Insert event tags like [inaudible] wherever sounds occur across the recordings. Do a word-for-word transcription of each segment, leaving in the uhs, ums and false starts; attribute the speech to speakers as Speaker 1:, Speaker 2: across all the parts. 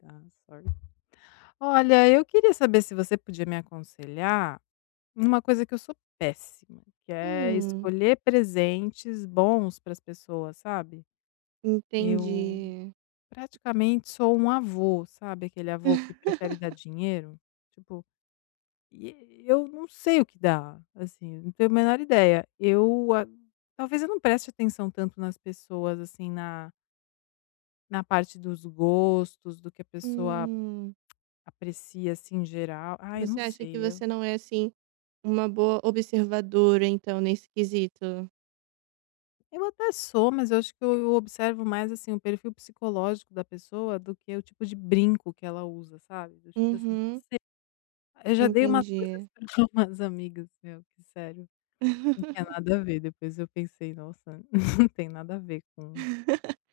Speaker 1: Dá sorte. Olha, eu queria saber se você podia me aconselhar numa coisa que eu sou péssima, que é
Speaker 2: Hum,
Speaker 1: escolher presentes bons para as pessoas, sabe. Eu
Speaker 2: entendi.
Speaker 1: praticamente sou um avô, sabe aquele avô que prefere dar
Speaker 2: [laughs]
Speaker 1: dinheiro? Tipo, e eu não sei o que dá, assim, não tenho a menor ideia. Eu a Talvez eu não preste atenção tanto nas pessoas, assim, na na parte dos gostos, do que a pessoa
Speaker 2: Hum,
Speaker 1: aprecia, assim, em geral. Ah, eu não
Speaker 2: você acha que
Speaker 1: sei.
Speaker 2: você não é, assim, uma boa observadora, então, nesse quesito?
Speaker 1: Eu até sou, mas eu acho que eu eu observo mais, assim, o perfil psicológico da pessoa do que o tipo de brinco que ela usa, sabe, do tipo assim,
Speaker 2: Uhum,
Speaker 1: eu já dei umas coisas
Speaker 2: entendi.
Speaker 1: para [laughs] umas amigas, meu, que sério, não tinha
Speaker 2: [laughs]
Speaker 1: nada a ver, depois eu pensei: "Nossa, [laughs] não tem nada a ver com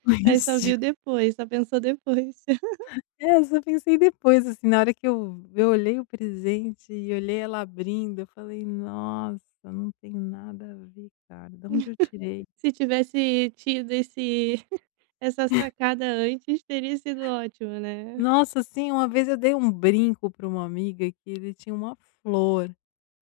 Speaker 1: com
Speaker 2: Aí só
Speaker 1: isso".
Speaker 2: viu depois, só pensou depois. [laughs]
Speaker 1: É, eu só pensei depois, assim, na hora que eu eu olhei o presente e olhei ela abrindo, eu falei: "Nossa, não tem nada a ver, cara, de onde eu tirei?".
Speaker 2: Se tivesse tido esse [laughs] essa sacada antes, teria sido ótimo, né.
Speaker 1: Nossa, sim, uma vez eu dei um brinco para uma amiga que ele tinha uma flor,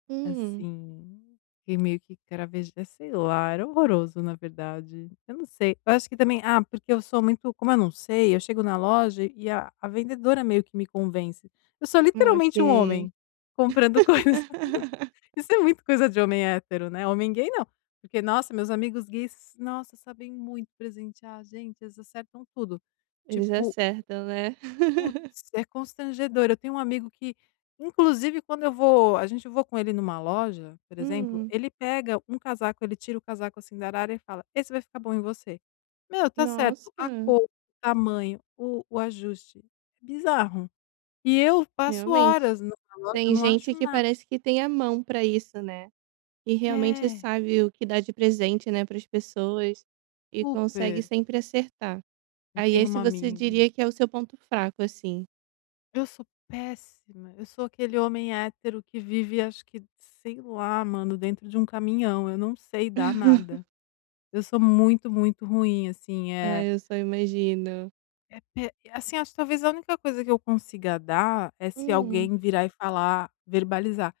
Speaker 2: Hum,
Speaker 1: assim, que meio que craveja, sei lá, era horroroso na verdade. Eu não sei, eu acho que também, ah, porque eu sou muito, como eu não sei, eu chego na loja e a a vendedora meio que me convence. Eu sou
Speaker 2: ok.
Speaker 1: literalmente um homem, comprando coisas. [laughs]
Speaker 2: [laughs]
Speaker 1: Isso é muito coisa de homem hétero, né, homem gay não, porque, nossa, meus amigos gays, nossa, sabem muito presentear, gente, eles acertam tudo.
Speaker 2: Eles
Speaker 1: Tipo,
Speaker 2: acertam, né. [laughs]
Speaker 1: putz, é constrangedor. Eu tenho um amigo que, inclusive, quando eu vou a gente vou com ele numa loja, por exemplo,
Speaker 2: Hum,
Speaker 1: ele pega um casaco, ele tira o casaco, assim, da arara e fala: "Esse vai ficar bom em você". Meu, tá certo,
Speaker 2: nossa.
Speaker 1: a cor, o tamanho, o o ajuste, é bizarro. E eu passo
Speaker 2: Realmente.
Speaker 1: horas numa loja, eu
Speaker 2: Tem
Speaker 1: não
Speaker 2: gente
Speaker 1: acho
Speaker 2: que
Speaker 1: nada.
Speaker 2: parece que tem a mão pra isso, né, e realmente
Speaker 1: É,
Speaker 2: sabe o que dá de presente, né, para as pessoas e consegue
Speaker 1: super.
Speaker 2: sempre acertar. Aí
Speaker 1: Tem
Speaker 2: esse
Speaker 1: uma
Speaker 2: você
Speaker 1: amiga,
Speaker 2: diria que é o seu ponto fraco, assim?
Speaker 1: eu sou péssima, eu sou aquele homem hétero que vive, acho que, sei lá, mano, dentro de um caminhão, eu não sei dar
Speaker 2: [laughs]
Speaker 1: nada. Eu sou muito, muito ruim, assim,
Speaker 2: Ah,
Speaker 1: é.
Speaker 2: eu só imagino.
Speaker 1: Eh pe Assim, acho que talvez a única coisa que eu consiga dar é se
Speaker 2: Hum.
Speaker 1: alguém virar e falar, verbalizar: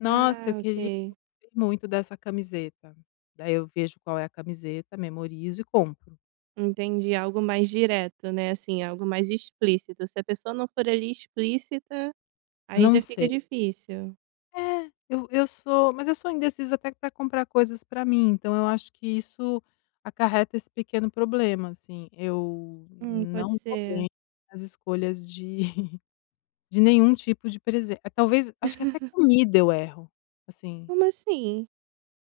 Speaker 1: "Nossa, eu
Speaker 2: Ah,
Speaker 1: queria
Speaker 2: ok.
Speaker 1: eu gostei muito dessa camiseta". Daí eu vejo qual é a camiseta, memorizo e compro.
Speaker 2: Entendi, algo mais direto, né, assim, algo mais explícito. Se a pessoa não for ali explícita, aí já
Speaker 1: Não
Speaker 2: fica
Speaker 1: sei.
Speaker 2: difícil.
Speaker 1: É, eu eu sou mas eu sou indecisa até para comprar coisas para mim, então eu acho que isso acarreta esse pequeno problema, assim, eu
Speaker 2: Hum, pode
Speaker 1: não sou
Speaker 2: ser.
Speaker 1: bem nas escolhas de De nenhum tipo de presente. Talvez, acho que até comida eu erro, assim.
Speaker 2: Como assim?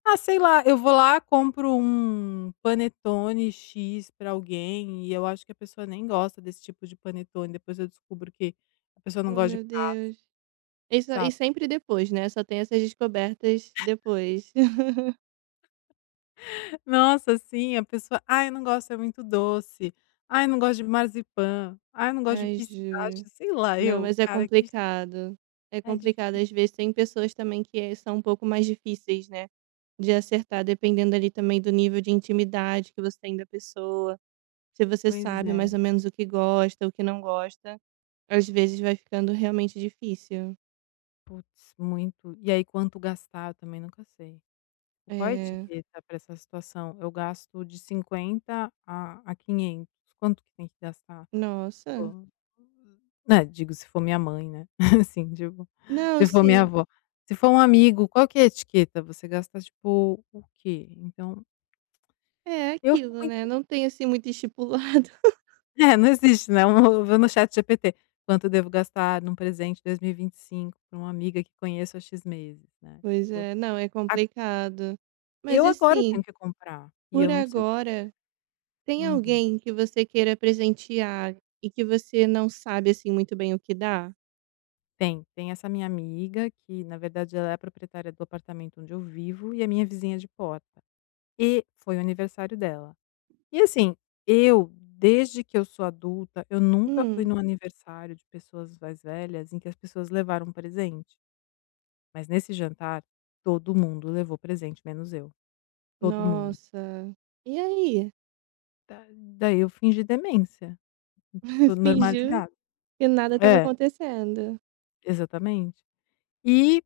Speaker 1: Ah, sei lá, eu vou lá, compro um panetone X pra alguém e eu acho que a pessoa nem gosta desse tipo de panetone, depois eu descubro que a pessoa não
Speaker 2: Oh,
Speaker 1: gosta de
Speaker 2: meu
Speaker 1: pasta,
Speaker 2: Deus. Isso e
Speaker 1: sabe.
Speaker 2: sempre depois, né, só tem essas descobertas depois. [laughs]
Speaker 1: [laughs] Nossa, assim, a pessoa: "Ai, não gosto, é muito doce. Ai, não gosto de marzipan. Ai, não gosto de
Speaker 2: Ai, juro.
Speaker 1: pistache", sei lá
Speaker 2: Não,
Speaker 1: eu,
Speaker 2: mas é
Speaker 1: cara, que
Speaker 2: complicado. É
Speaker 1: é
Speaker 2: complicado,
Speaker 1: difícil.
Speaker 2: às vezes tem pessoas também que eh, são um pouco mais difíceis, né, de acertar, dependendo ali também do nível de intimidade que você tem da pessoa, se você
Speaker 1: Pois
Speaker 2: sabe
Speaker 1: é.
Speaker 2: mais ou menos o que gosta, o que não gosta, às vezes vai ficando realmente difícil.
Speaker 1: Putz, muito. E aí quanto gastar, eu também nunca sei. O qual a
Speaker 2: É,
Speaker 1: etiqueta para essa situação? Eu gasto de cinquenta a a quinhentos, quanto que tem que gastar?
Speaker 2: nossa.
Speaker 1: Ou, né, digo, se for minha mãe, né, [laughs] assim, tipo,
Speaker 2: Não,
Speaker 1: se for minha
Speaker 2: sim.
Speaker 1: avó. Se for um amigo, qual que é a etiqueta? Você gasta, tipo, o quê? Então,
Speaker 2: É
Speaker 1: eu fico
Speaker 2: aquilo, né,
Speaker 1: muito
Speaker 2: não tem assim muito [laughs] estipulado.
Speaker 1: [laughs] é, não existe, né, eu vou no ChatGPT, quanto eu devo gastar num presente dois mil e e vinte e cinco para uma amiga que conheço há X meses, né,
Speaker 2: Pois
Speaker 1: tipo,
Speaker 2: é, não, é
Speaker 1: a
Speaker 2: complicado. Mas
Speaker 1: eu agora
Speaker 2: assim,
Speaker 1: tenho que comprar, e
Speaker 2: por
Speaker 1: eu não sei o
Speaker 2: agora, tem
Speaker 1: uhum.
Speaker 2: alguém que você queira presentear e que você não sabe assim muito bem o que dá.
Speaker 1: Tem, tem essa minha amiga que, na verdade, ela é a proprietária do apartamento onde eu vivo e é minha vizinha de porta. E foi o aniversário dela. E assim, eu, desde que eu sou adulta, eu nunca fui
Speaker 2: Hum,
Speaker 1: num aniversário de pessoas mais velhas em que as pessoas levaram presente. Mas nesse jantar, todo mundo levou presente, menos eu. Todo mundo.
Speaker 2: nossa. E aí?
Speaker 1: Da- Daí eu fingi demência.
Speaker 2: [laughs]
Speaker 1: Tudo
Speaker 2: Fingiu
Speaker 1: normalidade.
Speaker 2: que nada estava
Speaker 1: É,
Speaker 2: acontecendo.
Speaker 1: exatamente. E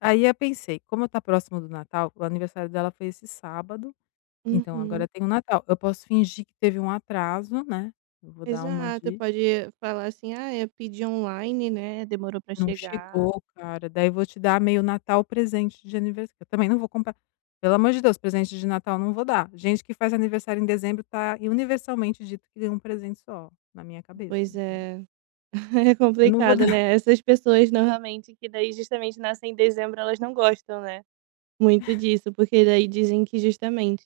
Speaker 1: aí eu pensei, como tá próximo do Natal, o aniversário dela foi esse sábado. Então,
Speaker 2: Uhum.
Speaker 1: agora tem o Natal. Eu posso fingir que teve um atraso, né, eu vou dar uma
Speaker 2: Exato,
Speaker 1: de:
Speaker 2: pode falar assim, ah, eu pedi online, né? Demorou para
Speaker 1: "Não
Speaker 2: chegar.
Speaker 1: chegou, cara", daí vou te dar meio Natal presente de aniversário. Eu também não vou comprar, pelo amor de Deus, presente de Natal não vou dar. Gente que faz aniversário em dezembro tá universalmente dito que ganha um presente só, na minha cabeça,
Speaker 2: Pois
Speaker 1: enfim.
Speaker 2: é, [laughs] é
Speaker 1: Eu não vou
Speaker 2: complicado,
Speaker 1: dar
Speaker 2: né?
Speaker 1: [laughs]
Speaker 2: Essas pessoas normalmente que daí justamente nascem em dezembro, elas não gostam, né? Muito disso, porque daí dizem que justamente,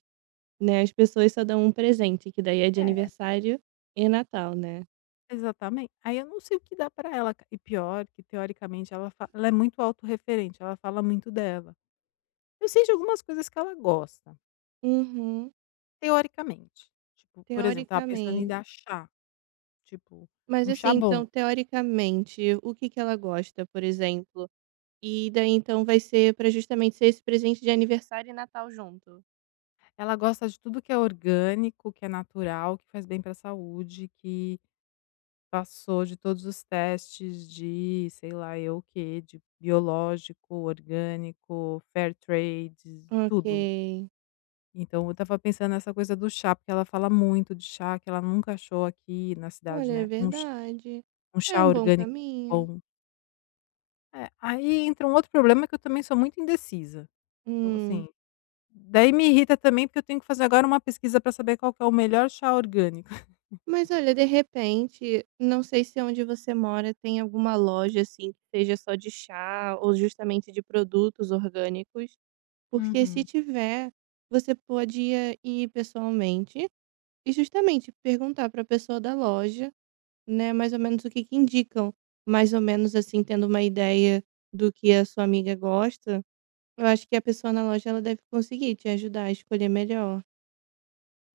Speaker 2: né, as pessoas só dão um presente, que daí é de
Speaker 1: é,
Speaker 2: aniversário e Natal, né.
Speaker 1: exatamente. Aí eu não sei o que dá pra ela, ca e pior que teoricamente ela fa ela é muito autorreferente, ela fala muito dela. Eu sei de algumas coisas que ela gosta.
Speaker 2: Uhum,
Speaker 1: Teoricamente. Tipo, por exemplo, tava pensando em
Speaker 2: teoricamente.
Speaker 1: dar chá, tipo,
Speaker 2: Mas
Speaker 1: um
Speaker 2: assim,
Speaker 1: chá bom.
Speaker 2: então teoricamente, o que que ela gosta, por exemplo? E daí então vai ser pra justamente ser esse presente de aniversário e Natal junto?
Speaker 1: Ela gosta de tudo que é orgânico, que é natural, que faz bem para a saúde, que passou de todos os testes de, sei lá eu o quê, de biológico, orgânico, fair trade,
Speaker 2: Ok.
Speaker 1: tudo. Então eu tava pensando nessa coisa do chá, porque ela fala muito de chá, que ela nunca achou aqui na cidade,
Speaker 2: Olha, é
Speaker 1: né, um ch
Speaker 2: verdade.
Speaker 1: um
Speaker 2: É
Speaker 1: chá
Speaker 2: um bom
Speaker 1: orgânico
Speaker 2: caminho.
Speaker 1: bom. É, aí entra um outro problema, que eu também sou muito indecisa. Então, assim,
Speaker 2: Hum.
Speaker 1: daí me irrita também, porque eu tenho que fazer agora uma pesquisa para saber qual que é o melhor chá orgânico. [laughs]
Speaker 2: Mas olha, de repente, não sei se onde você mora tem alguma loja assim que seja só de chá ou justamente de produtos orgânicos, porque se
Speaker 1: Uhum.
Speaker 2: tiver, você podia ir pessoalmente e justamente perguntar para a pessoa da loja, né, mais ou menos o que que indicam, mais ou menos assim, tendo uma ideia do que a sua amiga gosta. Eu acho que a pessoa na loja ela deve conseguir te ajudar a escolher melhor.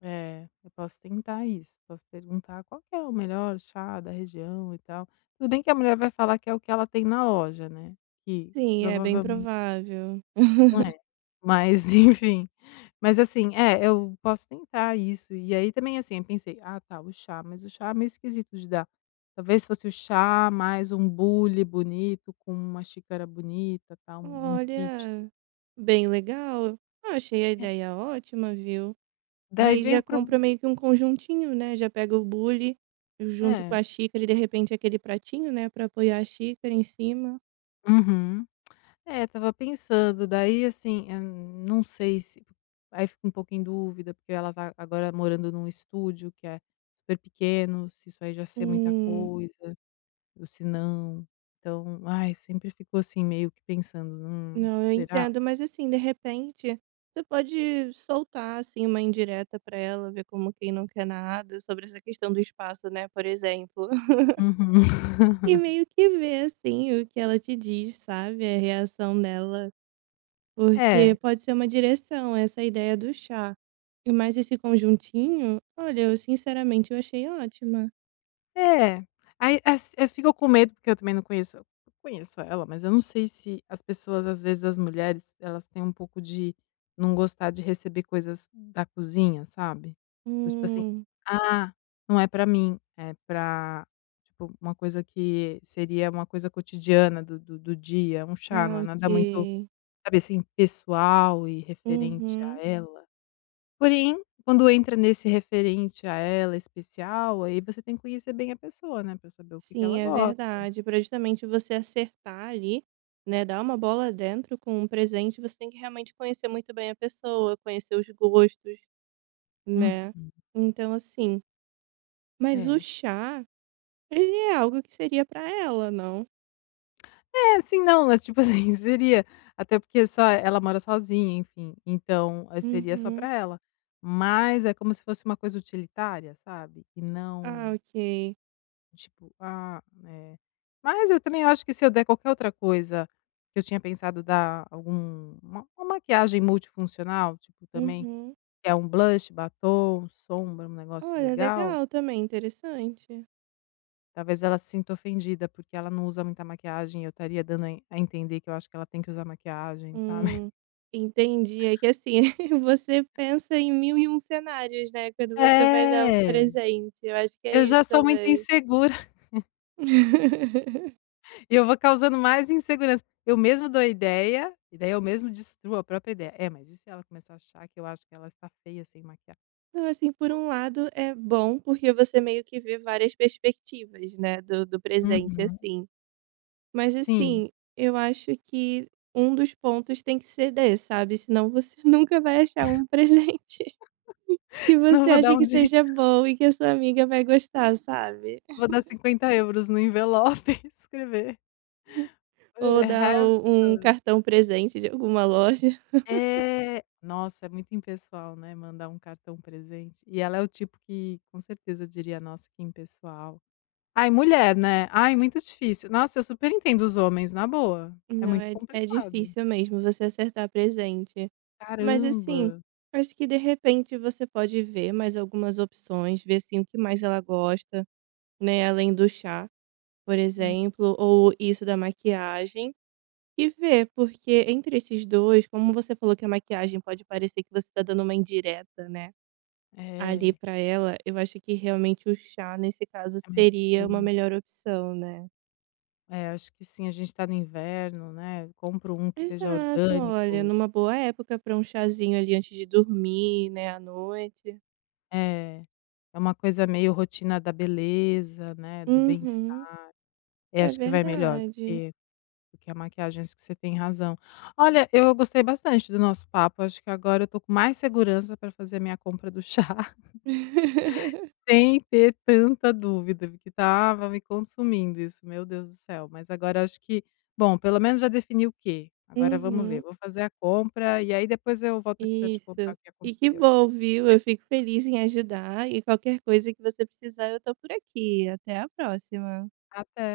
Speaker 1: É, eu posso tentar isso, posso perguntar qual que é o melhor chá da região e tal. Tudo bem que a mulher vai falar que é o que ela tem na loja, né, que
Speaker 2: Sim, é bem
Speaker 1: provavelmente
Speaker 2: provável.
Speaker 1: não é. Mas [laughs] enfim, mas assim, é, eu posso tentar isso. E aí também, assim, eu pensei: "Ah tá, o chá", mas o chá é meio esquisito de dar. Talvez fosse o chá mais um bule bonito com uma xícara bonita, tal, um um kit.
Speaker 2: Olha, bem legal. Ah, achei a
Speaker 1: É,
Speaker 2: ideia ótima, viu?
Speaker 1: daí
Speaker 2: Daí
Speaker 1: vem
Speaker 2: já
Speaker 1: o prob
Speaker 2: compra meio que um conjuntinho, né? Já pega o bule junto com
Speaker 1: é.
Speaker 2: a xícara e de repente aquele pratinho, né, pra apoiar a xícara em cima.
Speaker 1: Uhum. É, tava pensando, daí assim, eh, não sei se aí fico um pouco em dúvida, porque ela tá agora morando num estúdio que é super pequeno, se isso aí já ser muita
Speaker 2: Hum,
Speaker 1: coisa. Ou se não, então, ai, sempre ficou assim meio que pensando: "Hum,
Speaker 2: não, eu
Speaker 1: será?"
Speaker 2: entendo, mas assim, de repente, você pode soltar assim uma indireta pra ela, ver como quem não quer nada sobre essa questão do espaço, né, por exemplo. [laughs]
Speaker 1: Uhum.
Speaker 2: E
Speaker 1: [laughs]
Speaker 2: meio que ver assim o que ela te diz, sabe? A reação dela.
Speaker 1: É,
Speaker 2: Porque pode ser uma direção, essa ideia do chá. E mais esse conjuntinho, olha, eu sinceramente eu achei ótima.
Speaker 1: é. Aí ass eu fico com medo, porque eu também não conheço, eu conheço ela, mas eu não sei se as pessoas, às vezes as mulheres, elas têm um pouco de não gostar de receber coisas da cozinha, sabe? Do tipo assim:
Speaker 2: Hum,
Speaker 1: "Ah, não é pra mim, é pra" tipo, uma coisa que seria uma coisa cotidiana do do do dia, um chá,
Speaker 2: ah,
Speaker 1: não é
Speaker 2: ok.
Speaker 1: nada muito, sabe, assim, pessoal e referente a
Speaker 2: Uhum.
Speaker 1: ela. Porém, quando entra nesse referente a ela especial, aí você tem que conhecer bem a pessoa, né, pra saber o que que
Speaker 2: Sim,
Speaker 1: ela
Speaker 2: é
Speaker 1: gosta.
Speaker 2: verdade. Pra justamente você acertar ali, né? Dar uma bola dentro com um presente, você tem que realmente conhecer muito bem a pessoa, conhecer os gostos,
Speaker 1: Uhum.
Speaker 2: né? Então, assim. Mas o
Speaker 1: É.
Speaker 2: chá, ele é algo que seria para ela, não?
Speaker 1: É, assim, não, mas tipo assim, [laughs] seria, até porque só ela mora sozinha, enfim, então, aí seria só
Speaker 2: Uhum.
Speaker 1: pra ela. Mas é como se fosse uma coisa utilitária, sabe, e
Speaker 2: Ah,
Speaker 1: não
Speaker 2: ok.
Speaker 1: tipo, ah, é. Mas eu também acho que se eu der qualquer outra coisa, que eu tinha pensado dar algum uma uma maquiagem multifuncional, tipo, também,
Speaker 2: Uhum.
Speaker 1: que é um blush, batom, sombra, um negócio
Speaker 2: Olha,
Speaker 1: legal,
Speaker 2: legal também, interessante.
Speaker 1: talvez ela se sinta ofendida, porque ela não usa muita maquiagem e eu estaria dando a en a entender que eu acho que ela tem que usar maquiagem, sabe.
Speaker 2: Hum, entendi. É que assim, [laughs] você pensa em mil e um cenários, né, quando
Speaker 1: [laughs]
Speaker 2: você vai dar um
Speaker 1: É,
Speaker 2: presente. Eu acho que é
Speaker 1: eu
Speaker 2: isso
Speaker 1: já sou muito
Speaker 2: também.
Speaker 1: insegura.
Speaker 2: [laughs]
Speaker 1: E eu vou causando mais insegurança. Eu mesmo dou ideia, e daí eu mesmo destruo a própria ideia. É, mas e se ela começar a achar que eu acho que ela está feia sem maquiagem?
Speaker 2: Não, assim, por um lado é bom, porque você meio que vê várias perspectivas, né, do, do presente,
Speaker 1: Uhum.
Speaker 2: assim. Mas
Speaker 1: Sim,
Speaker 2: assim, eu acho que um dos pontos tem que ceder, sabe? Senão você [laughs] nunca vai achar um presente [laughs] que
Speaker 1: [laughs] senão eu
Speaker 2: você
Speaker 1: vou dar
Speaker 2: acha
Speaker 1: um
Speaker 2: que
Speaker 1: dia,
Speaker 2: seja bom e que a sua amiga vai gostar, sabe?
Speaker 1: vou dar cinquenta euros no envelope [laughs] e escrever eh,
Speaker 2: Ou dar
Speaker 1: "have
Speaker 2: o um
Speaker 1: fun".
Speaker 2: cartão presente de alguma loja.
Speaker 1: É, nossa, é muito impessoal, né, mandar um cartão presente. E ela é o tipo que com certeza diria: "Nossa, que impessoal". Ai, mulher, né? Ai, muito difícil. Nossa, eu super entendo os homens, na boa. É
Speaker 2: Não,
Speaker 1: muito
Speaker 2: é é
Speaker 1: complicado.
Speaker 2: difícil mesmo você acertar presente. Mas
Speaker 1: Caramba.
Speaker 2: assim, acho que de repente você pode ver mais algumas opções, ver assim o que mais ela gosta, né, além do chá, por exemplo, ou isso da maquiagem, e ver, porque entre esses dois como você falou que a maquiagem pode parecer que você tá dando uma indireta, né, ali
Speaker 1: É,
Speaker 2: pra ela, eu acho que realmente o chá nesse caso
Speaker 1: é mais
Speaker 2: seria uma
Speaker 1: seguro.
Speaker 2: melhor opção, né.
Speaker 1: É, acho que sim, a gente tá no inverno, né, compro um que seja
Speaker 2: Exato, olha,
Speaker 1: orgânico.
Speaker 2: numa boa época para um chazinho ali antes de dormir, né, à noite.
Speaker 1: É, é uma coisa meio rotina da beleza, né, do
Speaker 2: Uhum,
Speaker 1: bem-estar. É,
Speaker 2: é
Speaker 1: acho que vai melhor do
Speaker 2: verdade.
Speaker 1: que do que a maquiagem, acho que você tem razão. Olha, eu gostei bastante do nosso papo, acho que agora eu tô com mais segurança para fazer a minha compra do [laughs] chá.
Speaker 2: [laughs]
Speaker 1: Sem ter tanta dúvida, porque estava me consumindo isso, meu Deus do céu. Mas agora acho que bom, pelo menos já defini o quê. Agora vamos ver,
Speaker 2: Uhum,
Speaker 1: vou fazer a compra e aí depois eu volto aqui para te contar
Speaker 2: isso.
Speaker 1: o que
Speaker 2: E que
Speaker 1: aconteceu.
Speaker 2: bom, viu? Eu fico feliz em ajudar e qualquer coisa que você precisar eu tô por aqui. Até a próxima.
Speaker 1: Até.